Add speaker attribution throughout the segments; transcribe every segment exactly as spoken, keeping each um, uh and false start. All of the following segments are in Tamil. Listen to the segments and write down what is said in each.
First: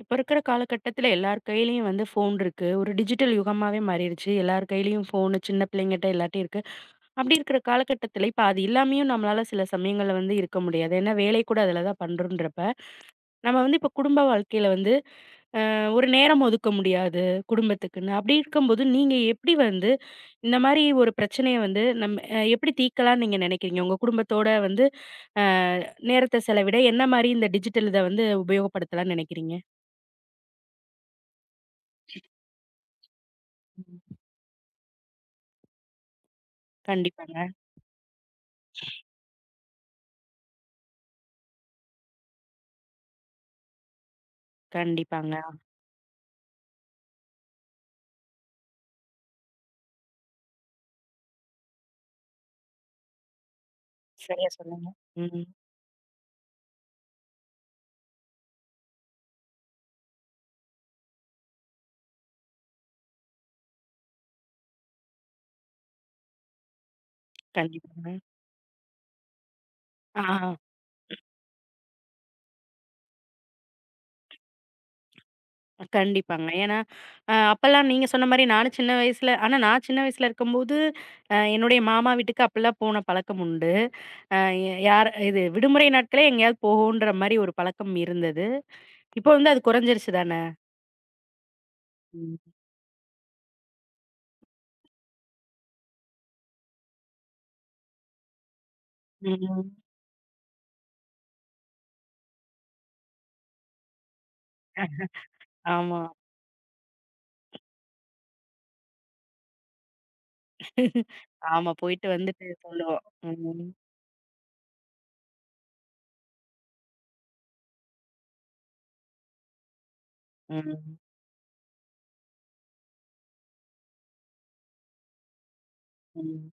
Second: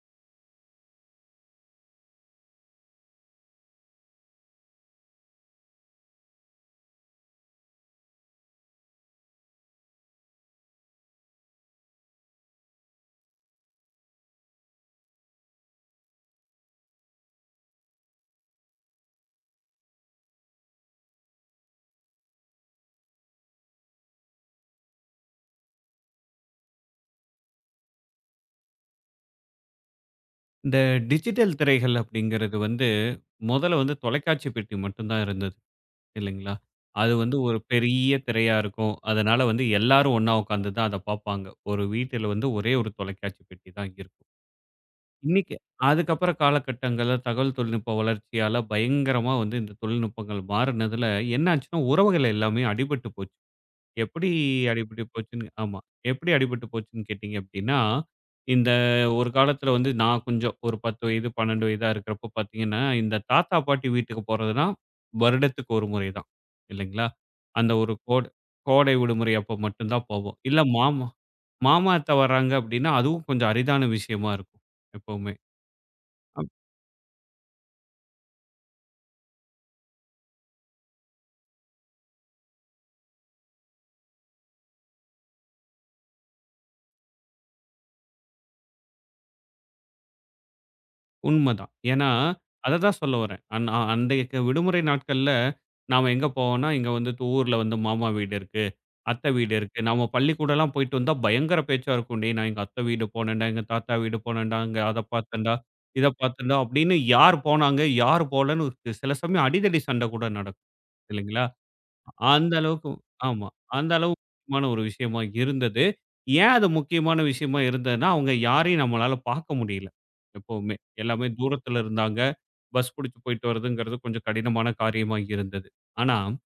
Speaker 1: இப்ப இருக்கிற காலகட்டத்துல எல்லார் கையிலயும் வந்து ஃபோன் இருக்கு. ஒரு டிஜிட்டல் யுகமாவே மாறிருச்சு. எல்லார் கையிலயும் ஃபோனு சின்ன பிள்ளைங்கட்ட எல்லார்ட்டயும் இருக்கு. அப்படி இருக்கிற காலகட்டத்துல, இப்ப அது இல்லாமயும் நம்மளால சில சமயங்கள்ல வந்து இருக்க முடியாது. ஏன்னா, வேலை கூட அதுல தான் பண்றோன்றப்ப, நம்ம வந்து இப்ப குடும்ப வாழ்க்கையில வந்து அ ஒரு நேரம் ஒதுக்க முடியாது, குடும்பத்துக்குன்னு. அப்படி இருக்கும்போது, நீங்க எப்படி வந்து இந்த மாரி ஒரு பிரச்சனைய வந்து நம்ம அ எப்படி தீர்க்கலாம்னு நீங்க நினைக்கிறீங்க? உங்க குடும்பத்தோட வந்து அ நேரத்த செலவிட என்ன மாரி இந்த டிஜிட்டல் இத வந்து உபயோகப்படுத்தலாம்னு நினைக்கிறீங்க?
Speaker 2: இந்த டிஜிட்டல் திரைகள் அப்படிங்கிறது வந்து முதல்ல வந்து
Speaker 1: ம்.
Speaker 2: தொலைக்காட்சி பெட்டி மட்டும்தான் இருந்தது இல்லைங்களா? அது
Speaker 1: கண்டிப்பாங்க.
Speaker 2: வந்து ஒரு பெரிய திரையா இருக்கும். அதனால வந்து எல்லாரும் ஒண்ணா உட்காந்து தான் அத பார்ப்பாங்க. ஒரு வீட்டில வந்து ஒரே ஒரு தொலைக்காட்சி பெட்டி தான் இருக்கும்.
Speaker 1: கண்டிப்பாங்க.
Speaker 2: இன்னைக்கு அதுக்கப்புறம் காலகட்டங்கள்ல தகவல் தொழில்நுட்ப வளர்ச்சியால பயங்கரமா வந்து இந்த தொழில்நுட்பங்கள் மாறுனதுல என்ன ஆச்சுன்னா, உறவுகள் எல்லாமே அடிபட்டு போச்சு. எப்படி
Speaker 1: சரியா சொன்னீங்க.
Speaker 2: அடிபட்டு போச்சுன்னு
Speaker 1: ம்.
Speaker 2: ஆமா. எப்படி அடிபட்டு போச்சுன்னு கேட்டீங்க அப்படின்னா, இந்த ஒரு காலத்தில வந்து நான் கொஞ்சம் ஒரு பத்து வயது, பன்னிரண்டு வயதா இருக்கிறப்போ பார்த்தீங்கன்னா, இந்த தாத்தா, பாட்டி வீட்டுக்கு போறதுனா வருடத்துக்கு ஒரு முறை தான் இல்லைங்களா? அந்த ஒரு
Speaker 1: கண்டிப்பாங்க.
Speaker 2: கோடை கோடை விடுமுறை அப்போ மட்டும் தான்
Speaker 1: ஆ
Speaker 2: போவோம். இல்ல மாமா மாமா, அத்தை வர்றாங்க அப்படின்னா, அதுவும் கொஞ்சம் அரிதான விஷயமா இருக்கும் எப்பவுமே.
Speaker 1: கண்டிப்பாங்க. ஏன்னா, அ அப்பலாம் நீங்க சொன்ன மாரி நானும் சின்ன வயசுல ஆனா நான் சின்ன வயசுல இருக்கும்போது, அ என்னுடைய மாமா வீட்டுக்கு அப்பலாம் போன பழக்கம் உண்டு. அ யார் இது விடுமுறை நாட்களே எங்கேயாவது போவோன்ற மாரி ஒரு பழக்கம் இருந்தது. இப்போ வந்து அது குறைஞ்சிருச்சு தானே!
Speaker 2: உண்மதான். ஏன்னா,
Speaker 1: ம்.
Speaker 2: அததான் சொல்ல வரேன். அந் அ அன்றைய க விடுமுறை நாட்கள்ல நாம எங்க போவோம்னா, இங்க வந்து தூ- ஊர்ல வந்து மாமா வீடு இருக்கு, அத்தை வீடு
Speaker 1: ம்.
Speaker 2: இருக்கு. நாம பள்ளிக்கூடம்லாம் போயிட்டு வந்தா பயங்கர பேச்சா இருக்கும். "டேய் நான் எங்க அத்தை வீடு போனேன்டா, எங்க தாத்தா வீடு போனேன்டா, அங்க அத பார்த்தேன்டா,
Speaker 1: ஆமா.
Speaker 2: இத பார்த்தேன்டா" அப்படின்னு யார் போனாங்க, யார் போலன்னு சி சில சமயம் அடிதடி சண்டை கூட நடக்கும் இல்லைங்களா?
Speaker 1: ஆமா. போயிட்டு வந்துட்டு
Speaker 2: அந்த அளவுக்கு
Speaker 1: சொல்லுவோம்.
Speaker 2: ஆமா.
Speaker 1: ம்.
Speaker 2: அந்த அளவு முக்கியமான ஒரு விஷயமா இருந்தது. ஏன் அது முக்கியமான விஷயமா இருந்ததுன்னா, அவங்க யாரையும் நம்மளால பார்க்க முடியல. எப்பவுமே.
Speaker 1: ம்.
Speaker 2: எல்லாமே தூரத்துல இருந்தாங்க. பஸ் புடிச்சு போயிட்டு வரதுங்கிறது கொஞ்சம் கடினமான காரியமா இருந்தது. ஆனா,
Speaker 1: ம்.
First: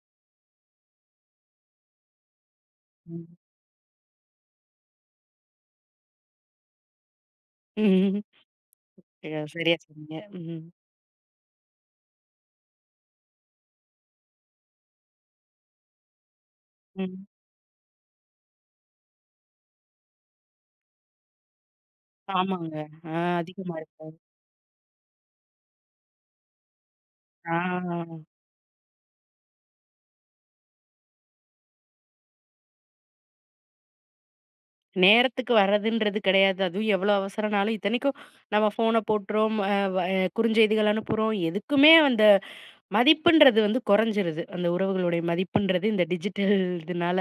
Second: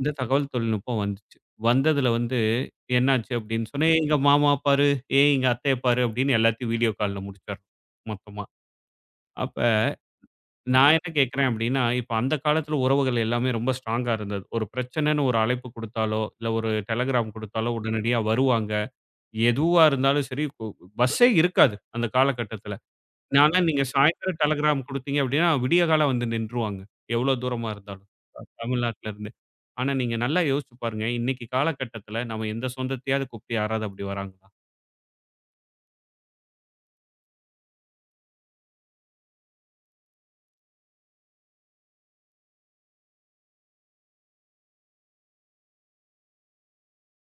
Speaker 2: இந்த தகவல் தொழில்நுட்பம் வந்துச்சு. வந்ததுல வந்து
Speaker 1: ம்.
Speaker 2: என்னாச்சு அப்படின்னு சொன்னா, "ஏய் எங்க மாமா பாரு, ஏய் எங்க அத்தைய பாரு" அப்படின்னு எல்லாத்தையும் வீடியோ கால்ல முடிச்சிடுறோம்
Speaker 1: ம்.
Speaker 2: மொத்தமா. அப்ப
Speaker 1: சரியா சொன்னீங்க. ம்.
Speaker 2: நான் என்ன கேட்கிறேன் அப்படின்னா, இப்ப அந்த காலத்துல உறவுகள் எல்லாமே ரொம்ப ஸ்ட்ராங்கா இருந்தது. ஒரு பிரச்சனைன்னு ஒரு அழைப்பு குடுத்தாலோ, இல்ல ஒரு
Speaker 1: ம்.
Speaker 2: டெலகிராம் குடுத்தாலோ உடனடியா வருவாங்க. எதுவா இருந்தாலும் சரி, கு பஸ்ஸே இருக்காது அந்த
Speaker 1: ஆமாங்க.
Speaker 2: காலகட்டத்துல.
Speaker 1: ஆ
Speaker 2: ஆனா
Speaker 1: அதிகமா
Speaker 2: நீங்க
Speaker 1: இருக்கும்.
Speaker 2: சாயந்தரம் டெலகிராம் குடுத்தீங்க அப்படின்னா, விடியகாலை வந்து நின்றுவாங்க. எவ்வளோ தூரமா இருந்தாலும்.
Speaker 1: ஆ
Speaker 2: தமிழ்நாட்டுல இருந்து. ஆனா நீங்க நல்லா யோசிச்சு பாருங்க, இன்னைக்கு காலகட்டத்துல நம்ம எந்த சொந்தத்தையாவது கூப்பிட்டு யாராவது அப்படி வராங்களா?
Speaker 1: நேரத்துக்கு வர்றதுன்றது கிடையாது. அதுவும் எவ்வளோ அவசரம்னாலும் இத்தனைக்கும் நம்ம ஃபோன போட்டுறோம், அ வ அ, குறுஞ்செய்திகள் அனுப்புறோம். எதுக்குமே அந்த மதிப்புன்றது வந்து குறைஞ்சிருது. அந்த உறவுகளுடைய மதிப்புன்றது இந்த டிஜிட்டல் இதுனால.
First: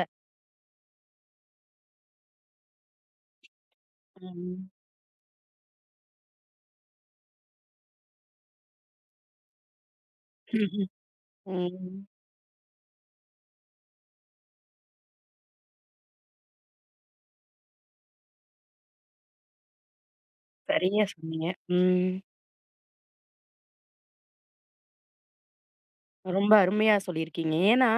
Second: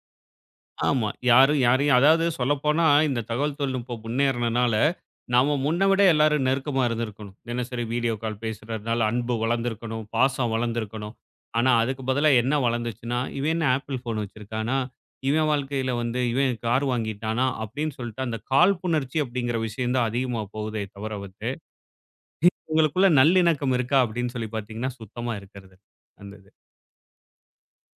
Speaker 2: ஆமா. யாரும் யாரையும் அதாவது சொல்லப்போனா, இந்த தகவல் தொழில்நுட்பம்
Speaker 1: ம்.
Speaker 2: முன்னேறுனனால, நாம முன்ன விட எல்லாரும் நெருக்கமா இருந்திருக்கணும். தினசரி வீடியோ கால் பேசுறதுனால அன்பு வளர்ந்திருக்கணும், பாசம்
Speaker 1: ம்.
Speaker 2: வளர்ந்திருக்கணும். ஆனா, அதுக்கு
Speaker 1: ம்.
Speaker 2: பதிலா என்ன வளர்ந்துச்சுன்னா, "இவன் என்ன ஆப்பிள் ஃபோன் வச்சிருக்கானா? இவன் வாழ்க்கையில வந்து இவன் கார் வாங்கிட்டானா?" அப்படின்னு சொல்லிட்டு அந்த காழ்ப்புணர்ச்சி அப்படிங்கிற விஷயம் தான் அதிகமா போகுதே
Speaker 1: சரியா
Speaker 2: தவிர வந்து,
Speaker 1: சொன்னீங்க. ம்.
Speaker 2: உங்களுக்குள்ள நல்லிணக்கம் இருக்கா அப்படின்னு சொல்லி பார்த்தீங்கன்னா, சுத்தமா இருக்கிறது இல்ல. அந்த இது.
Speaker 1: ரொம்ப அருமையா சொல்லியிருக்கீங்க. ஏன்னா,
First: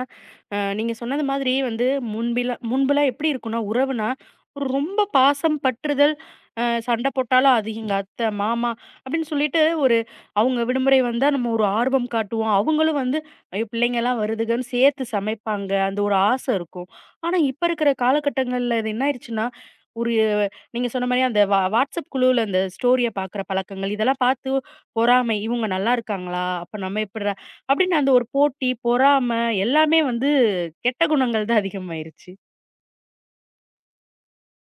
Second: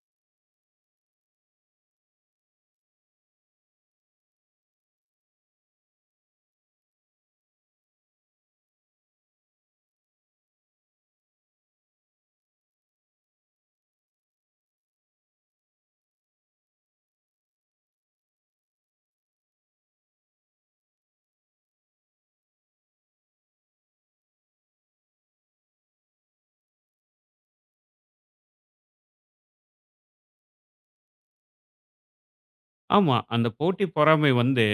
Speaker 1: அ நீங்க சொன்னது மாதிரி வந்து முன்பிலாம் முன்பெல்லாம் எப்படி இருக்கும்னா, உறவுனா ஒரு ரொம்ப பாசம், பற்றுதல், அ சண்டை போட்டாலும் அது எங்க அத்தை, மாமா அப்படின்னு சொல்லிட்டு ஒரு அவங்க விடுமுறை வந்தா நம்ம ஒரு ஆர்வம் காட்டுவோம். அவங்களும் வந்து ஐயோ! பிள்ளைங்கலாம் வருதுகன்னு சேர்த்து சமைப்பாங்க. அந்த ஒரு ஆசை இருக்கும். ஆனா, இப்ப இருக்கிற காலகட்டங்கள்ல இது என்ன ஆயிருச்சுன்னா, ஒரு நீங்க சொன்ன மாரி அந்த வா WhatsApp குழுவுல அந்த ஸ்டோரிய பார்க்குற பழக்கங்கள், இதெல்லாம் பார்த்து பொறாமை. இவங்க நல்லா இருக்காங்களா? அப்ப நம்ம எப்பட்றா அப்படின்னு அந்த ஒரு போட்டி, பொறாம எல்லாமே வந்து கெட்ட குணங்கள் தான் அதிகமாயிருச்சு.
Speaker 2: ஆமா. அந்த போட்டி பொறாமை வந்து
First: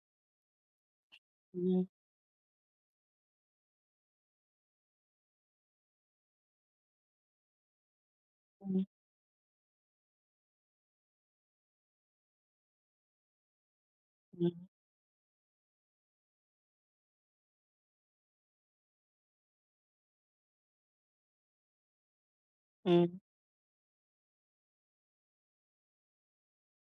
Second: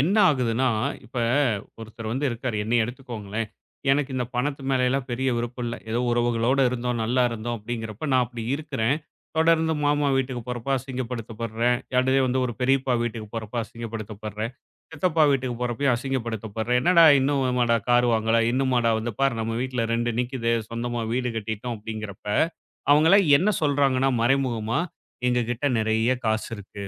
Speaker 2: என்ன ஆகுதுன்னா, இப்ப
Speaker 1: ம்.
Speaker 2: ஒருத்தர் வந்து இருக்காரு. என்னைய எடுத்துக்கோங்களேன். எனக்கு இந்த பணத்து மேலலாம் பெரிய விருப்பம் இல்ல. ஏதோ உறவுகளோட இருந்தோம், நல்லா இருந்தோம் அப்படிங்கிறப்ப நான் அப்படி
Speaker 1: ம்.
Speaker 2: இருக்கிறேன். தொடர்ந்து மாமா வீட்டுக்கு போறப்ப அசிங்கப்படுத்தப்படுறேன். அடுத்து வந்து ஒரு பெரியப்பா வீட்டுக்கு போறப்ப அசிங்கப்படுத்தப்படுறேன்.
Speaker 1: ம்.
Speaker 2: சித்தப்பா வீட்டுக்கு போறப்பயும் அசிங்கப்படுத்தப்படுறேன். "என்னடா இன்னுமாடா கார் வாங்கல? இன்னுமாடா வந்து பாரு நம்ம வீட்ல ரெண்டு நிக்குது. சொந்தமா வீடு கட்டிட்டோம்." அப்படிங்கிறப்ப
Speaker 1: ம்.
Speaker 2: அவங்கலாம் என்ன சொல்றாங்கன்னா மறைமுகமா, "எங்ககிட்ட நெறைய காசு இருக்கு.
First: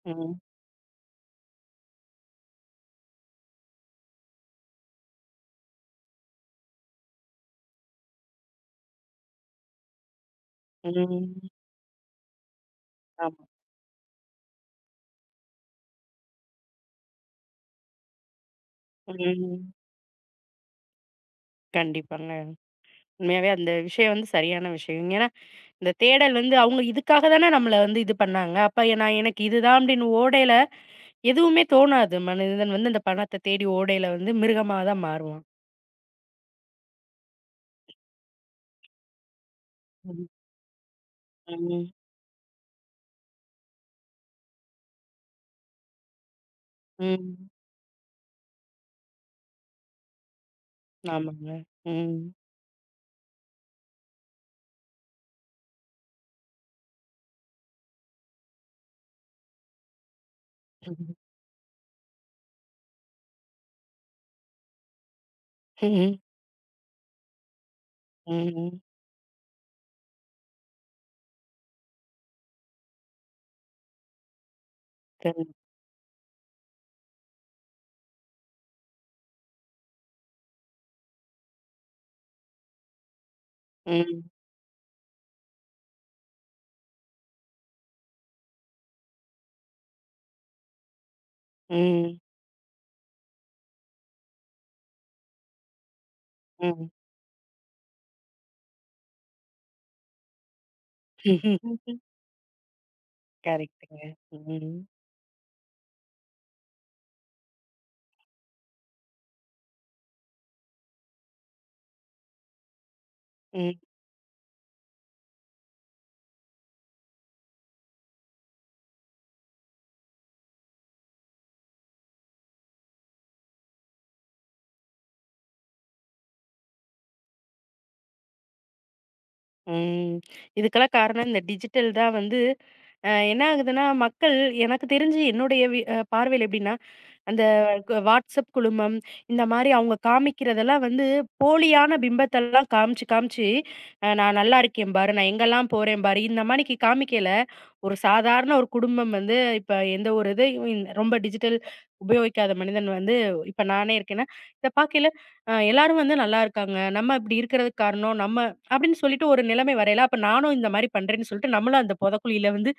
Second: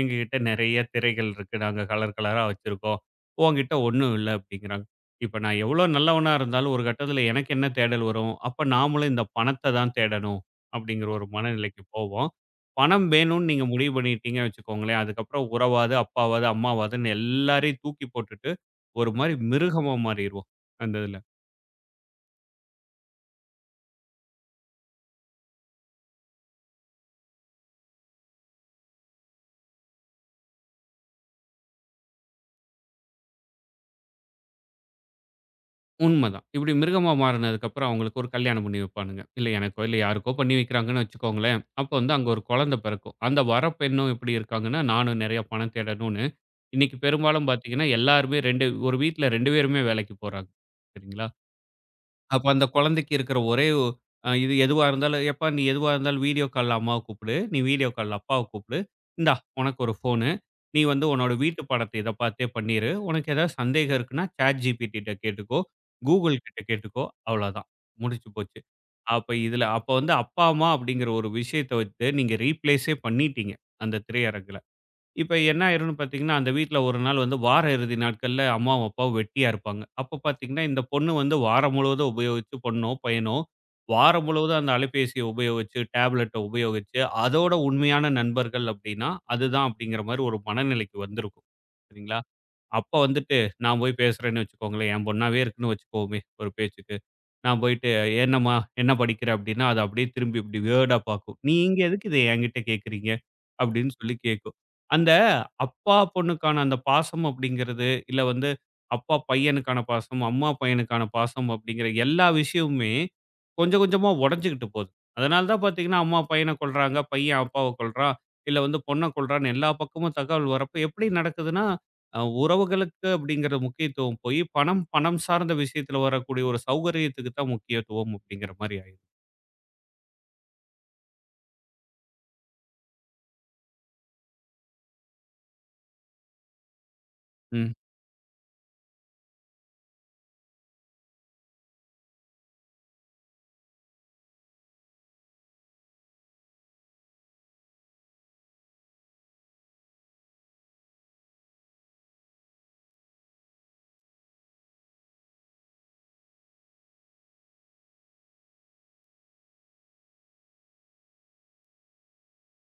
Speaker 2: எங்ககிட்ட நெறைய திரைகள் இருக்கு. நாங்க கலர் கலரா வச்சிருக்கோம். உன்கிட்ட ஒண்ணும் இல்ல அப்டிங்கிறாங்க. இப்ப நான் எவ்ளோ நல்லவனா இருந்தாலும் ஒரு கட்டத்துல எனக்கு என்ன தேடல் வரும்? அப்ப நாமளும் இந்த பணத்த தான் தேடணும்
Speaker 1: ம்.
Speaker 2: அப்டிங்கிற ஒரு
Speaker 1: ம்.
Speaker 2: மனநிலைக்கு போவோம். பணம்
Speaker 1: ஆமா.
Speaker 2: வேணும்னு நீங்க முடிவு பண்ணிட்டீங்க வச்சுக்கோங்களேன், அதுக்கப்புறம் உறவாவது, அப்பாவாவது, அம்மாவாதுன்னு எல்லாரையும் தூக்கி போட்டுட்டு ஒரு மாரி
Speaker 1: ம்.
Speaker 2: மிருகமா மாறிருவோம் அந்த இதுல.
Speaker 1: கண்டிப்பாங்க. உண்மையாவே அந்த விஷயம் வந்து சரியான விஷயம். ஏன்னா, இந்த தேடல் வந்து அவங்க இதுக்காக தானே நம்மள வந்து இது பண்ணாங்க. அப்ப ஏ- நான் எனக்கு இதுதான் அப்படின்னு ஓடையில எதுவுமே தோணாது. மனிதன் வந்து அந்த பணத்த தேடி ஓடையில வந்து மிருகமா தான் மாறுவான்.
Speaker 2: உண்மதான். இப்படி மிருகமா மாறுனதுக்கப்புறம் அவங்களுக்கு ஒரு கல்யாணம் பண்ணி வைப்பானுங்க. இல்ல எனக்கோ, இல்ல
Speaker 1: ம்.
Speaker 2: யாருக்கோ பண்ணி வைக்கிறாங்கன்னு வச்சுக்கோங்களேன். அப்போ
Speaker 1: ம்.
Speaker 2: வந்து அங்க ஒரு குழந்தை பிறக்கும். அந்த வரப்பெண்ணும் எப்படி இருக்காங்கன்னா, நானும் நெறைய பணம் தேடணும்னு, இன்னைக்கு பெரும்பாலும்
Speaker 1: ம்.
Speaker 2: பார்த்தீங்கன்னா, எல்லாருமே ரெண்டு ஒரு வீட்ல ரெண்டு பேருமே வேலைக்கு போறாங்க. சரிங்களா?
Speaker 1: ஆமாங்க. ம்.
Speaker 2: அப்ப அந்த குழந்தைக்கு இருக்கிற ஒரே ஒ அ இது எதுவா இருந்தாலும், "எப்பா நீ எதுவா இருந்தாலும் வீடியோ கால்ல அம்மாவ கூப்பிடு. நீ வீடியோ கால்ல அப்பாவ கூப்பிடு. இந்தா உனக்கு ஒரு ஃபோனு. நீ வந்து
Speaker 1: ம்.
Speaker 2: உன்னோட வீட்டு பாடத்த இத பார்த்தே பண்ணிரு. உனக்கு ஏதாவது சந்தேகம் இருக்குன்னா, ChatGPT கிட்ட கேட்டுக்கோ.
Speaker 1: ம்.
Speaker 2: Google கிட்ட கேட்டுக்கோ." அவ்வளோதான். முடிஞ்சு போச்சு.
Speaker 1: ம்.
Speaker 2: அப்ப இதுல அப்ப வந்து அப்பா, அம்மா அப்படிங்கிற ஒரு விஷயத்த வந்து நீங்க ரீப்ளேஸே பண்ணிட்டீங்க, அந்த திரையரங்குல. இப்ப
Speaker 1: சரி.
Speaker 2: என்ன ஆயிரும்னு பார்த்தீங்கன்னா, அந்த வீட்ல ஒரு நாள் வந்து வார இறுதி நாட்கள்ல அம்மாவும், அப்பாவும் வெட்டியா இருப்பாங்க. அப்ப பார்த்தீங்கன்னா, இந்த பொண்ணு வந்து வாரம் முழுவதும் உபயோகிச்சு பொண்ணோ, பையனோ
Speaker 1: ம்.
Speaker 2: வாரம் முழுவதும் அந்த அலைபேசிய உபயோகிச்சு, டேப்லெட்ட உபயோகிச்சு, அதோட உண்மையான நண்பர்கள் அப்டின்னா, அதுதான் அப்டிங்கிற மாரி ஒரு மனநிலைக்கு வந்திருக்கும்.
Speaker 1: ம்.
Speaker 2: சரிங்களா? அப்ப வந்துட்டு நான் போய் பேசுறேன்னு வச்சுக்கோங்களேன், என் பொண்ணாவே இருக்குன்னு வச்சுக்குவோமே ஒரு
Speaker 1: ம்.
Speaker 2: பேச்சுக்கு. நான் போயிட்டு, "என்னம்மா என்ன படிக்கிற?" அப்படின்னா, அது அப்படியே திரும்பி இப்படி வியர்டா பார்க்கும். "நீங்க எதுக்கு இத என்கிட்ட கேட்குறீங்க?" அப்படின்னு
Speaker 1: கரெக்ட்டுங்க.
Speaker 2: சொல்லி கேட்கும்.
Speaker 1: ம்.
Speaker 2: அந்த அப்பா பொண்ணுக்கான அந்த பாசம் அப்படிங்கிறது, இல்ல வந்து அப்பா பையனுக்கான பாசம், அம்மா பையனுக்கான பாசம் அப்படிங்கிற எல்லா விஷயமுமே
Speaker 1: ம்.
Speaker 2: கொஞ்சம் கொஞ்சமா உடைஞ்சுக்கிட்டு போகுது. அதனால தான் பார்த்தீங்கன்னா, அம்மா பையன கொல்றாங்க, பையன் அப்பாவ கொல்றான், இல்ல வந்து பொண்ண கொல்றான்னு எல்லா பக்கமும் தகவல் வரப்ப எப்படி நடக்குதுன்னா அ உறவுகளுக்கு அப்படிங்கிற முக்கியத்துவம் போயி, பணம், பணம் சார்ந்த விஷயத்துல வரக்கூடிய ஒரு சௌகரியத்துக்கு தான் முக்கியத்துவம் அப்படிங்கிற மாரி ஆயிரும்.
Speaker 1: ம். இதுக்கெல்லாம் காரணம் இந்த டிஜிட்டல் தான் வந்து அ என்ன ஆகுதுன்னா, மக்கள் எனக்கு தெரிஞ்சு என்னுடைய வி அ பார்வையில எப்படின்னா, அந்த
Speaker 2: ம்.
Speaker 1: க WhatsApp குழுமம், இந்த மாரி அவங்க காமிக்கிறதெல்லாம் வந்து போலியான பிம்பத்தெல்லாம் காமிச்சு, காமிச்சு அ "நான் நல்லா இருக்கேன் பாரு, நான் எங்கெல்லாம் போறேன் பாரு" இந்த மாரிக்கு காமிக்கையில, ஒரு சாதாரண ஒரு குடும்பம் வந்து இப்ப எந்த ஒரு இதையும் இன் ரொம்ப டிஜிட்டல் உபயோகிக்காத மனிதன் வந்து இப்ப நானே இருக்கேன்னா, இத பார்க்கையில அ எல்லாரும் வந்து நல்லா இருக்காங்க. நம்ம இப்படி இருக்கிறதுக்கு காரணம் நம்ம அப்படின்னு சொல்லிட்டு ஒரு நிலைமை வரையில, அப்ப நானும் இந்த மாரி பண்றேன்னு சொல்லிட்டு நம்மளும் அந்த பொதக்குழியில வந்து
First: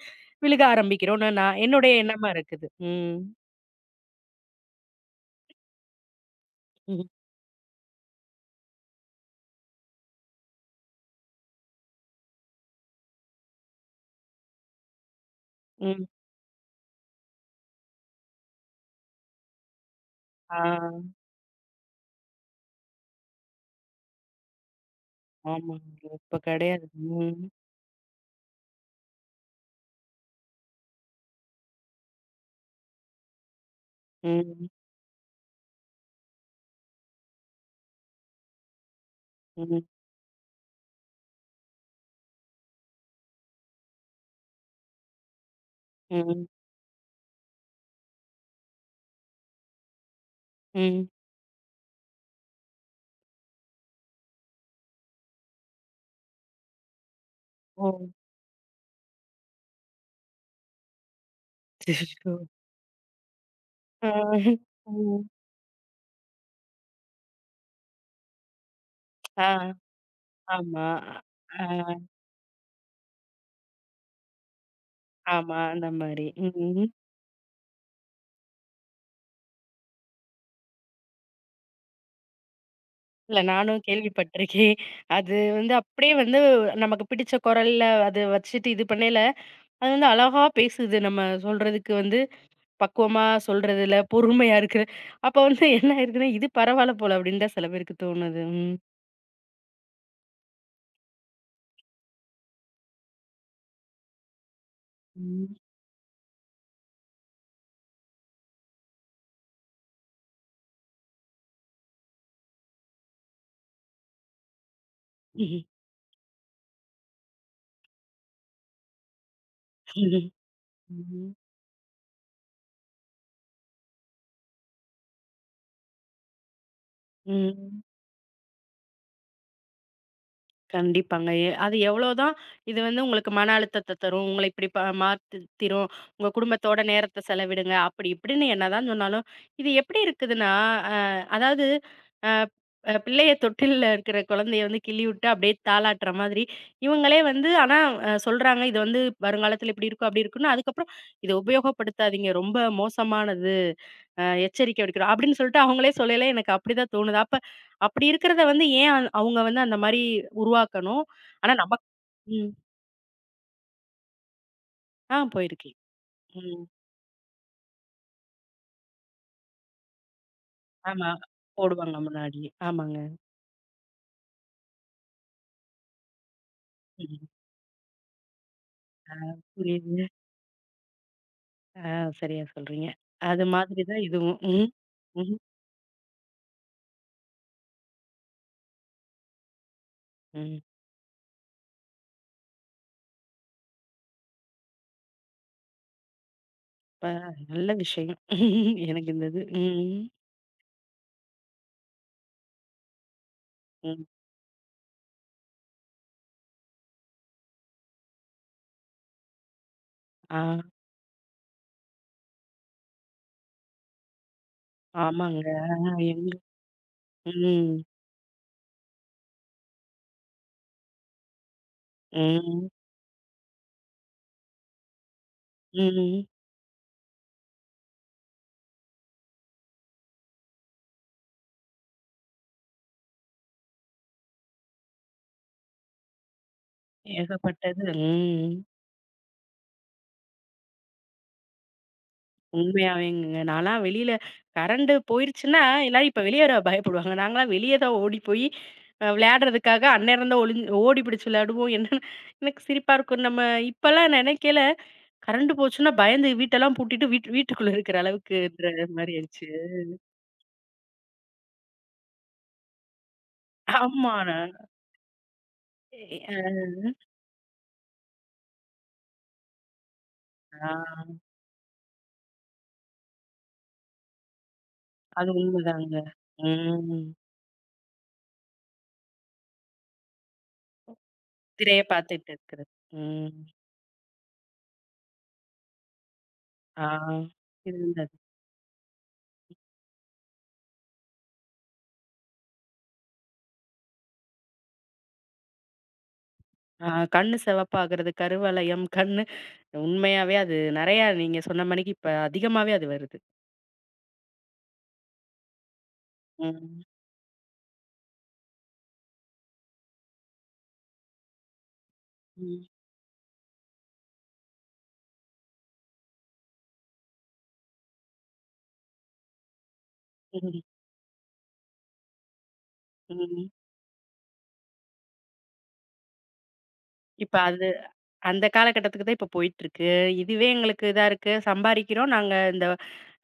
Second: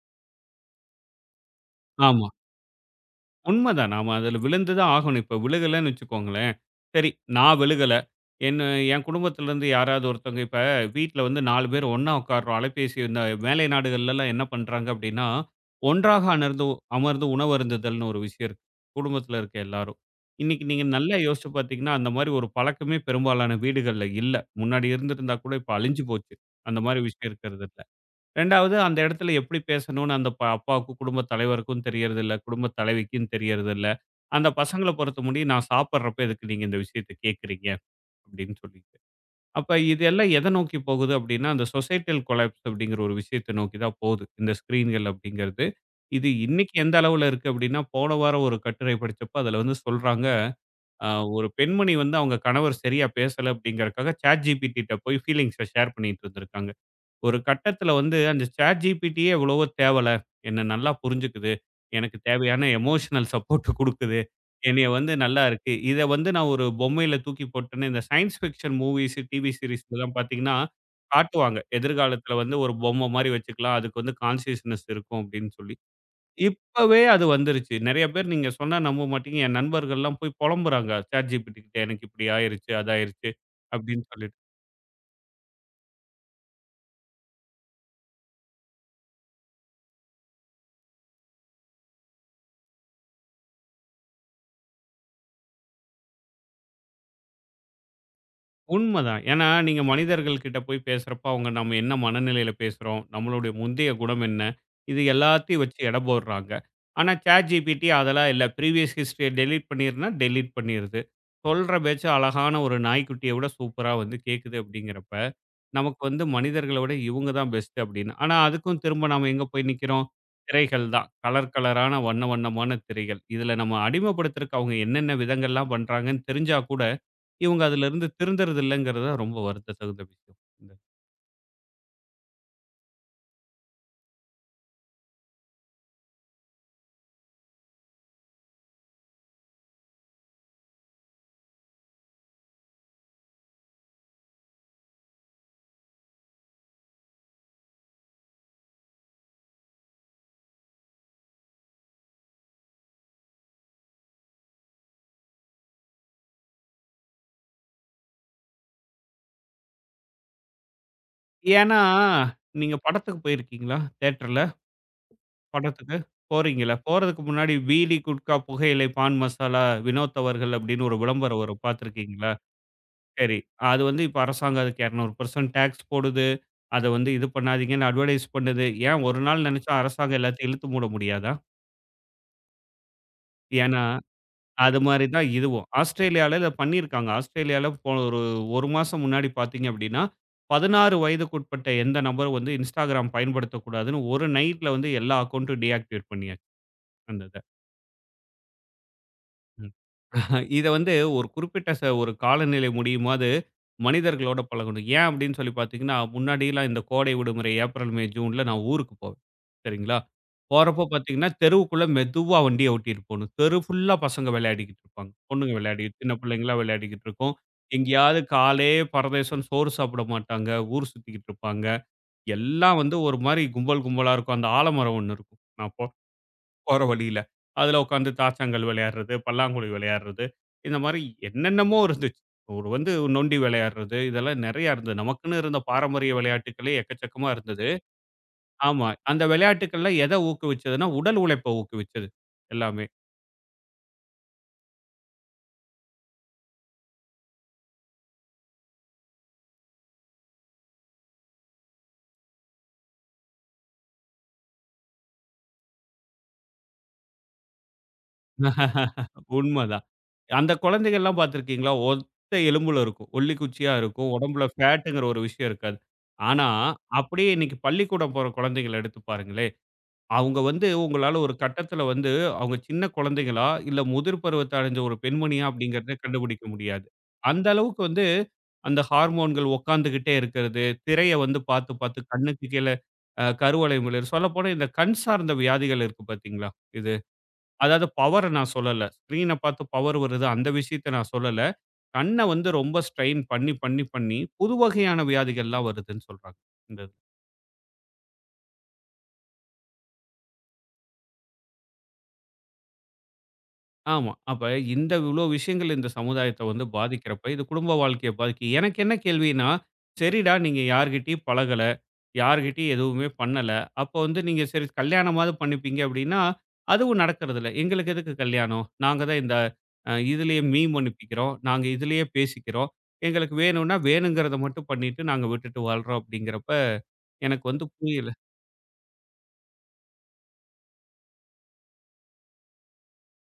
Speaker 1: விழுக ஆரம்பிக்கிறோம்னு நான் என்னுடைய
Speaker 2: ஆமா.
Speaker 1: எண்ணமா இருக்குது. ம்.
Speaker 2: உண்மதான். நாம அதுல விழுந்து தான் ஆகணும். இப்ப விழுகலன்னு வச்சுக்கோங்களேன்,
Speaker 1: ம்.
Speaker 2: சரி நான் விழுகல. என்ன என் குடும்பத்திலருந்து யாராவது ஒருத்தவங்க இப்ப வீட்ல வந்து நாலு பேர் ஒண்ணா உட்காருறோம். அலைபேசி இந்த மேலை நாடுகள்லலாம் என்ன பண்றாங்க அப்படின்னா,
Speaker 1: ம்.
Speaker 2: ஒன்றாக அணர்ந்து அமர்ந்து உணவு அருந்துதல்னு ஒரு விஷயம் இருக்கு. குடும்பத்தில இருக்க எல்லாரும்.
Speaker 1: ஆ,
Speaker 2: இன்னைக்கு நீங்க நல்லா யோசிச்சு பார்த்தீங்கன்னா, அந்த மாரி ஒரு பழக்கமே பெரும்பாலான வீடுகள்ல இல்ல. முன்னாடி இருந்திருந்தா கூட இப்ப அழிஞ்சு
Speaker 1: ஆமாங்க.
Speaker 2: போச்சு.
Speaker 1: இப்ப
Speaker 2: அந்த
Speaker 1: கிடையாது.
Speaker 2: மாரி விஷயம்
Speaker 1: ம்.
Speaker 2: இருக்கிறது. 2வது அந்த இடத்துல எப்படி பேசணும்னு அந்த ப அப்பாவுக்கும், குடும்பத் தலைவருக்கும் தெரியறதில்ல. குடும்பத் தலைவிக்கும் தெரியறதில்ல. அந்த
Speaker 1: ம்.
Speaker 2: பசங்கள பொறுத்தமுடி, "நான் சாப்பிடுறப்ப எதுக்கு நீங்க இந்த விஷயத்த கேட்கறீங்க?" அப்படின்னு சொல்லிட்டு. அப்ப
Speaker 1: ம்.
Speaker 2: இது எல்லாம் எத நோக்கி போகுது அப்படின்னா, அந்த சொசைட்டல் கொலாப்ஸ் அப்படிங்கிற ஒரு விஷயத்த நோக்கி தான் போகுது. இந்த ஸ்க்ரீன்கள் அப்படிங்கிறது. இது
Speaker 1: ம்.
Speaker 2: இன்னைக்கு எந்த அளவுல இருக்கு அப்படின்னா, போன வாரம் ஒரு கட்டுரை படிச்சப்ப அதுல வந்து சொல்றாங்க,
Speaker 1: ம்.
Speaker 2: அ ஒரு பெண்மணி வந்து அவங்க கணவர் சரியா பேசல அப்படிங்கறக்காக ChatGPT ட்ட போய் ஃபீலிங்ஸ ஷேர் பண்ணிட்டு இருந்திருக்காங்க. ஒரு
Speaker 1: ஓ!
Speaker 2: கட்டத்தில வந்து அந்த ChatGPTயே எவ்வளவோ தேவல. என்ன நல்லா புரிஞ்சுக்குது. எனக்கு
Speaker 1: அச்சச்சோ!
Speaker 2: தேவையான எமோஷனல் சப்போர்ட்
Speaker 1: ஆ,
Speaker 2: குடுக்குது. என்னைய வந்து
Speaker 1: ம்.
Speaker 2: நல்லா இருக்கு. இத வந்து நான் ஒரு பொம்மையில தூக்கி போட்டேன்னு இந்த சயன்ஸ் ஃபிக்ஷன் மூவிஸ்,
Speaker 1: ஆ,
Speaker 2: டிவி சீரிஸ்லலாம் பார்த்தீங்கன்னா,
Speaker 1: ஆமா.
Speaker 2: காட்டுவாங்க.
Speaker 1: ஆ,
Speaker 2: எதிர்காலத்தில வந்து ஒரு பொம்மை மாரி வச்சுக்கலாம். அதுக்கு வந்து கான்ஷியஸ்னஸ் இருக்கும் அப்படின்னு
Speaker 1: ஆமா.
Speaker 2: சொல்லி.
Speaker 1: அந்த மாரி. ம்.
Speaker 2: இப்பவே அது வந்துருச்சு. நெறைய பேர் நீங்க சொன்னா நம்ப மாட்டீங்க. என் நண்பர்கள்லாம் போய் பொலம்புறாங்க. ChatGPT கிட்ட எனக்கு இப்படி ஆயிருச்சு, அது ஆயிருச்சு
Speaker 1: இல்ல நானும்
Speaker 2: அப்படின்னு சொல்லி.
Speaker 1: கேள்விப்பட்டிருக்கேன். அது வந்து அப்படியே வந்து நமக்கு பிடிச்ச குரல்ல அது வச்சுட்டு இது பண்ணையில, அது வந்து அழகா பேசுது. நம்ம சொல்றதுக்கு வந்து பக்குவமா சொல்றதுல, பொறுமையா இருக்கு. அப்ப வந்து என்ன ஆயிருக்குன்னா, இது பரவால்ல போல அப்படின்னு தான் சில பேருக்கு தோணுது. ம்.
Speaker 2: உண்மதான். ஏன்னா, நீங்க மனிதர்கள் கிட்ட போய் பேசுறப்ப, அவங்க நம்ம என்ன மனநிலையில பேசுறோம்? நம்மளுடைய முந்தைய குணம் என்ன? இது
Speaker 1: ம்.
Speaker 2: எல்லாத்தையும் வச்சு எடை போடுறாங்க. ஆனா, ChatGPT அதெல்லாம் இல்ல. ப்ரீவியஸ் ஹிஸ்டரிய டெலீட் பண்ணிருன்னா, டெலீட் பண்ணிருது. சொல்ற பேச்சு அழகான ஒரு நாய்க்குட்டிய விட சூப்பரா வந்து கேக்குது அப்படிங்கிறப்ப, நமக்கு வந்து மனிதர்கள விட இவங்க தான் பெஸ்ட் அப்படின்னு. ஆனா, அதுக்கும் திரும்ப நாம எங்க போய் நிக்கிறோம்?
Speaker 1: ம்.
Speaker 2: திரைகள் தான்.
Speaker 1: ம்
Speaker 2: கலர் கலரான, வண்ண வண்ணமான திரைகள். இதுல நம்ம அடிமைப்படுத்துறக்கு அவங்க என்னென்ன விதங்கள்லாம் பண்றாங்கன்னு தெரிஞ்சா கூட, இவங்க
Speaker 1: ம்.
Speaker 2: அதிலிருந்து திருந்துறது இல்லங்கிறது தான் ரொம்ப வருத்த தகுந்த விஷயம். இந்த
Speaker 1: கண்டிப்பாங்க. எ அது எவ்வளோதான் இது வந்து உங்களுக்கு மன அழுத்தத்த தரும். உங்கள இப்படி ப மாத்திரும். உங்க குடும்பத்தோட நேரத்த செலவிடுங்க. அப்படி இப்படின்னு என்னதான் சொன்னாலும், இது எப்படி இருக்குதுன்னா, அ அதாவது அ அ பிள்ளைய தொட்டில்ல இருக்கிற குழந்தைய வந்து கிள்ளி விட்டு அப்படியே தாலாட்டுற மாதிரி, இவங்களே வந்து ஆனா அ சொல்றாங்க, இது வந்து வருங்காலத்தில இப்படி இருக்கும், அப்படி இருக்குன்னு. அதுக்கப்புறம் இத உபயோகப்படுத்தாதீங்க. ரொம்ப மோசமானது. அ எச்சரிக்கை விடுக்கிறோம். அப்படின்னு சொல்லிட்டு அவங்களே சொல்லயில எனக்கு அப்படிதான் தோணுது. அப்ப அப்படி இருக்கிறத வந்து ஏன் அந் அவங்க வந்து அந்த மாரி உருவாக்கணும்? ஆனா
Speaker 2: ஏன்னா,
Speaker 1: நமக் ம்.
Speaker 2: நீங்க படத்துக்கு போயிருக்கீங்களா? தியேட்டர்ல
Speaker 1: ஆ போயிருக்கேன்.
Speaker 2: படத்துக்கு?
Speaker 1: ம்.
Speaker 2: போறீங்களா? போறதுக்கு முன்னாடி பீடி, குட்கா, புகையிலை, பான் மசாலா, வினோத் அவர்கள் அப்படின்னு ஒரு
Speaker 1: ஆமா.
Speaker 2: விளம்பரம் வரும்
Speaker 1: போடுவாங்க
Speaker 2: பார்த்துருக்கீங்களா?
Speaker 1: முன்னாடியே. ஆமாங்க.
Speaker 2: சரி. அது வந்து இப்ப அரசாங்கம் அதுக்கு இருநூறு சதவீதம் டாக்ஸ் போடுது. அத வந்து இது
Speaker 1: ம்.
Speaker 2: பண்ணாதீங்கன்னு அட்வர்டைஸ் பண்ணுது. ஏன் ஒரு நாள் நினைச்சா
Speaker 1: புரியுதுங்க.
Speaker 2: அரசாங்கம் எல்லாத்தையும் இழுத்து மூட முடியாதா?
Speaker 1: ஆ சரியா சொல்றீங்க. அது
Speaker 2: ஏன்னா
Speaker 1: மாதிரி தான் இதுவும். ம்.
Speaker 2: அது மாரி தான்
Speaker 1: ம்.
Speaker 2: இதுவும். ஆஸ்திரேலியால இத பண்ணியிருக்காங்க. ஆஸ்திரேலியால போ ஒரு 1 மாசம் முன்னாடி பார்த்தீங்க அப்படின்னா,
Speaker 1: ம்.
Speaker 2: பதினாறு வயதுக்குட்பட்ட எந்த நபரும் வந்து Instagram பயன்படுத்தக்கூடாதுன்னு ஒரு நைட்ல வந்து எல்லா அக்கவுண்டும் டீஆக்டிவேட் பண்ணியாச்சு
Speaker 1: ப
Speaker 2: அந்த இத.
Speaker 1: நல்ல விஷயம். எனக்கு இந்த இது.
Speaker 2: ம்.
Speaker 1: ம்.
Speaker 2: இத வந்து ஒரு குறிப்பிட்ட ச ஒரு காலநிலை முடியுமாது
Speaker 1: ம்.
Speaker 2: மனிதர்களோட பழகணும். ஏன் அப்படின்னு சொல்லி பார்த்தீங்கன்னா, முன்னாடிலாம் இந்த கோடை விடுமுறை ஏப்ரல், மே, ஜூன்ல நான் ஊருக்கு போவேன். சரிங்களா?
Speaker 1: ஆ.
Speaker 2: போறப்போ பார்த்தீங்கன்னா, தெருவுக்குள்ள மெதுவா வண்டிய ஓட்டிட்டு போணும். தெரு ஃபுல்லா பசங்க விளையாடிக்கிட்டு இருப்பாங்க.
Speaker 1: ஆமாங்க.
Speaker 2: பொண்ணுங்க
Speaker 1: ஆ
Speaker 2: விளையாடிக்கிட்டு சின்ன
Speaker 1: எங்க
Speaker 2: பிள்ளைங்கலாம் விளையாடிக்கிட்டு இருக்கும்.
Speaker 1: ம்.
Speaker 2: எங்கேயாவது காலே பரதேசம்ன்னு சோறு சாப்பிட மாட்டாங்க. ஊர் சுத்திக்கிட்டு இருப்பாங்க.
Speaker 1: ம்.
Speaker 2: எல்லாம் வந்து ஒரு மாரி கும்பல் கும்பலா இருக்கும். அந்த ஆலமரம் ஒண்ணு இருக்கும். நான் போ
Speaker 1: ம்.
Speaker 2: போற வழியில. அதுல உட்காந்து தாச்சாங்கல் விளையாடுறது, பல்லாங்குழி விளையாடுறது, இந்த மாரி என்னென்னமோ இருந்துச்சு. ஒரு வந்து நொண்டி விளையாடுறது, இதெல்லாம் நெறையா இருந்தது. நமக்குன்னு இருந்த பாரம்பரிய விளையாட்டுக்களே எக்கச்சக்கமா இருந்தது.
Speaker 1: ஏகப்பட்டது. ம்.
Speaker 2: ஆமா. அந்த விளையாட்டுக்கள்ல எத ஊக்குவிச்சதுன்னா, உடல் உழைப்ப ஊக்குவிச்சது எல்லாமே.
Speaker 1: உண்மையாவேங்கங்க. நான்லாம் வெளியில கரண்ட் போயிருச்சுன்னா, எல்லாரும் இப்ப வெளிய வர பயப்படுவாங்க. நாங்கலாம் வெளிய தான் ஓடி போய் அ விளையாடுறதுக்காக அந்நேரம் தான் ஒளிஞ் ஓடி பிடிச்சு விளையாடுவோம். என்னன்னு எனக்கு சிரிப்பா இருக்கும். நம்ம இப்பலாம் நெனைக்கையில கரண்ட் போச்சுன்னா பயந்து வீட்டெல்லாம் பூட்டிட்டு வீட் வீட்டுக்குள்ள இருக்கிற அளவுக்குன்ற மாரி ஆயிருச்சு.
Speaker 2: உண்மதான். அந்த குழந்தைகள்லாம் பார்த்துருக்கீங்களா? ஒத்த எலும்புல இருக்கும். ஒல்லி குச்சியா இருக்கும்.
Speaker 1: ஆமா.
Speaker 2: உடம்புல
Speaker 1: நான்
Speaker 2: ஃபேட்டுங்கிற ஒரு விஷயம் இருக்காது.
Speaker 1: எ
Speaker 2: ஆனா, அப்படியே இன்னைக்கு பள்ளிக்கூடம் போற குழந்தைகள எடுத்து பாருங்களேன். அவங்க
Speaker 1: அ
Speaker 2: வந்து
Speaker 1: ஆ
Speaker 2: உங்களால ஒரு கட்டத்துல வந்து, அவங்க சின்ன குழந்தைகளா, இல்ல முதிர் பருவத்த அடைஞ்ச ஒரு
Speaker 1: அது
Speaker 2: பெண்மணியா
Speaker 1: உண்மதாங்க.
Speaker 2: அப்படிங்கிறத கண்டுபிடிக்க முடியாது.
Speaker 1: ம்.
Speaker 2: அந்த அளவுக்கு வந்து அந்த ஹார்மோன்கள் உட்காந்துகிட்டே இருக்கிறது, திரைய வந்து பார்த்து
Speaker 1: திரைய
Speaker 2: பார்த்து
Speaker 1: பார்த்துட்டு
Speaker 2: கண்ணுக்கு கீழ
Speaker 1: இருக்கிறது.
Speaker 2: அ
Speaker 1: ம்.
Speaker 2: கருவளை மிளர் சொல்லப்போனா இந்த கண் சார்ந்த வியாதிகள் இருக்கு பார்த்தீங்களா
Speaker 1: ஆ.
Speaker 2: இது. அதாவது
Speaker 1: இருந்தது.
Speaker 2: பவர நான் சொல்லல. ஸ்க்ரீன பார்த்து பவர் வருது அந்த விஷயத்த நான் சொல்லல. கண்ண வந்து ரொம்ப ஸ்ட்ரெயின் பண்ணி பண்ணி பண்ணி புது வகையான வியாதிகள்லாம் வருதுன்னு சொல்றாங்க. இந்த
Speaker 1: ஆ கண்ணு சிவப்பாகுறது, கருவளையம், கண்ணு உண்மையாவே அது நெறையா நீங்க சொன்ன மாணிக்கு இப்ப அதிகமாவே அது வருது.
Speaker 2: ஆமா. அப்ப இந்த இவ்ளோ விஷயங்கள் இந்த சமுதாயத்த வந்து
Speaker 1: ம்.
Speaker 2: பாதிக்கிறப்ப, இது குடும்ப வாழ்க்கைய பாதிக்கு எனக்கு என்ன கேள்வின்னா, சரிடா நீங்க யார்கிட்டயும் பழகல,
Speaker 1: ம்.
Speaker 2: யார்கிட்டயும் எதுவுமே பண்ணல. அப்ப வந்து நீங்க சரி கல்யாணமாவது பண்ணிப்பீங்க அப்டின்னா, அதுவும் நடக்கறதில்ல. எங்களுக்கு எதுக்கு கல்யாணம்? நாங்க தான் இந்த அ இதுலயே
Speaker 1: ம்.
Speaker 2: மீம் அனுப்பிக்கிறோம். நாங்க இதுலயே பேசிக்கிறோம். எங்களுக்கு
Speaker 1: ம்.
Speaker 2: வேணும்னா வேணுங்கிறத மட்டும் பண்ணிட்டு நாங்க விட்டுட்டு வாழ்றோம் அப்டிங்கிறப்ப,
Speaker 1: இப்ப
Speaker 2: எனக்கு வந்து
Speaker 1: அது
Speaker 2: புரியல.
Speaker 1: அந்த காலகட்டத்துக்கு தான் இப்ப போயிட்டுருக்கு. இதுவே எங்களுக்கு இதா இருக்கு. சம்பாரிக்கிறோம். நாங்க இந்த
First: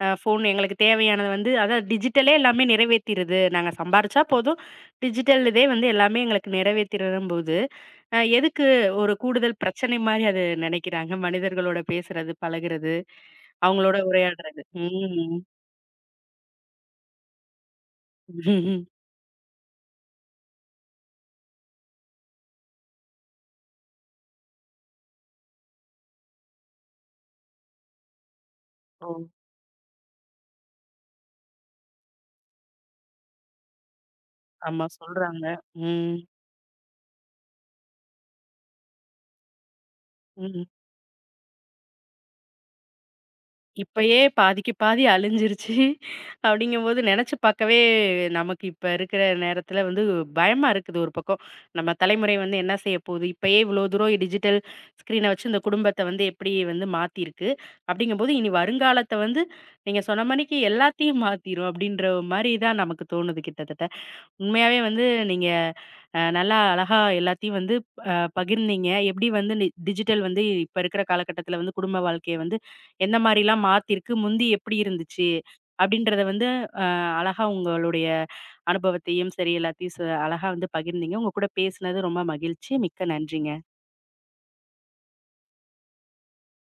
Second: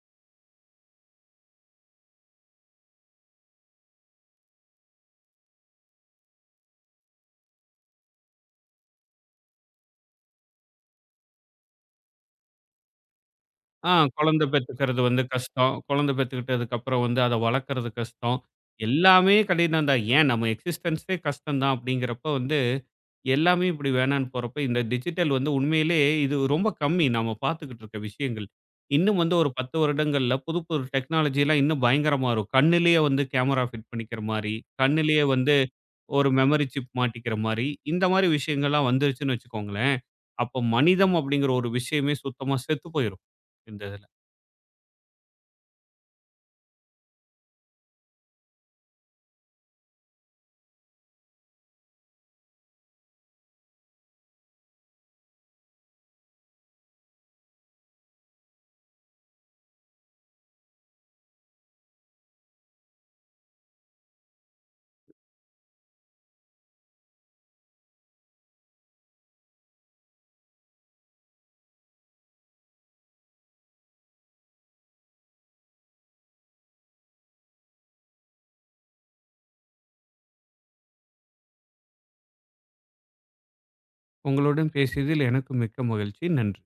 Speaker 1: அ ஃபோன் எங்களுக்கு தேவையானது வந்து அதான் டிஜிட்டலே எல்லாமே நிறைவேத்திருது. நாங்க சம்பாரிச்சா போதும். டிஜிட்டல் இதே வந்து எல்லாமே எங்களுக்கு நிறைவேத்திரும்போது, அ எதுக்கு ஒரு கூடுதல் பிரச்சனை மாரி அது நெனைக்கிறாங்க. மனிதர்களோட பேசுறது, பழகுறது,
Speaker 2: ஆ
Speaker 1: அவங்களோட
Speaker 2: குழந்தை
Speaker 1: உரையாடுறது.
Speaker 2: பெத்துக்கிறது வந்து
Speaker 1: ம்.
Speaker 2: கஷ்டம். குழந்தை பெத்துக்கிட்டதுக்கப்புறம் வந்து அத வளர்க்கறது கஷ்டம். எல்லாமே கடினம் தான். ஏன் நம்ம எக்ஸிஸ்டன்ஸே கஷ்டம் தான் அப்படிங்கிறப்ப வந்து, எல்லாமே இப்படி வேணான்னு போறப்ப, இந்த டிஜிட்டல் வந்து உண்மையிலே இது ரொம்ப கம்மி. நாம பார்த்துக்கிட்டு இருக்க விஷயங்கள்.
Speaker 1: ஓ!
Speaker 2: இன்னும் வந்து ஒரு பத்து வருடங்கள்ல புது புது டெக்னாலஜிலாம் இன்னும் பயங்கரமா வரும். கண்ணுலயே வந்து கேமரா ஃபிட் பண்ணிக்கிற மாரி,
Speaker 1: ஆமா
Speaker 2: கண்ணுலயே
Speaker 1: சொல்றாங்க.
Speaker 2: வந்து
Speaker 1: ம்.
Speaker 2: ஒரு மெமரி சிப் மாட்டிக்கிற மாரி, இந்த மாரி விஷயங்கள்லாம் வந்துருச்சுன்னு வச்சுக்கோங்களேன், அப்போ
Speaker 1: ம்.
Speaker 2: மனிதம் அப்படிங்கிற ஒரு விஷயமே சுத்தமா செத்து போயிரும். இந்த
Speaker 1: இப்பயே பாதிக்கு பாதி அழிஞ்சிருச்சு. அப்படிங்கும்போது நெனச்சு பார்க்கவே நமக்கு இப்ப இருக்கிற நேரத்துல வந்து பயமா இருக்குது ஒரு பக்கம். நம்ம தலைமுறை வந்து என்ன செய்ய போகுது? இப்பயே இவ்வளோ தூரம் டிஜிட்டல் ஸ்க்ரீன வச்சு இந்த குடும்பத்த வந்து எப்படி வந்து மாத்தியிருக்கு? அப்படிங்கும்போது இனி வருங்காலத்த வந்து நீங்க சொன்ன மாணிக்கு எல்லாத்தையும் மாத்திரும் அப்படின்ற மாரி தான் நமக்கு தோணுது கிட்டத்தட்ட. உண்மையாவே வந்து நீங்க அ நல்லா அழகா எல்லாத்தையும் வந்து அ பகிர்ந்தீங்க. எப்படி வந்து நி டிஜிட்டல் வந்து இப்ப இருக்கிற காலகட்டத்தில வந்து குடும்ப வாழ்க்கைய வந்து எந்த மாரிலாம் மாத்திருக்கு, முந்தி எப்படி இருந்துச்சு? அப்படின்றத வந்து அஹ், அழகா உங்களுடைய அனுபவத்தையும் சரி, எல்லாத்தையும் ச அழகா வந்து பகிர்ந்தீங்க. உங்க கூட பேசினது ரொம்ப மகிழ்ச்சி. மிக்க நன்றிங்க.
Speaker 2: உங்களுடன் பேசியதில் எனக்கு மிக்க மகிழ்ச்சி. நன்றி.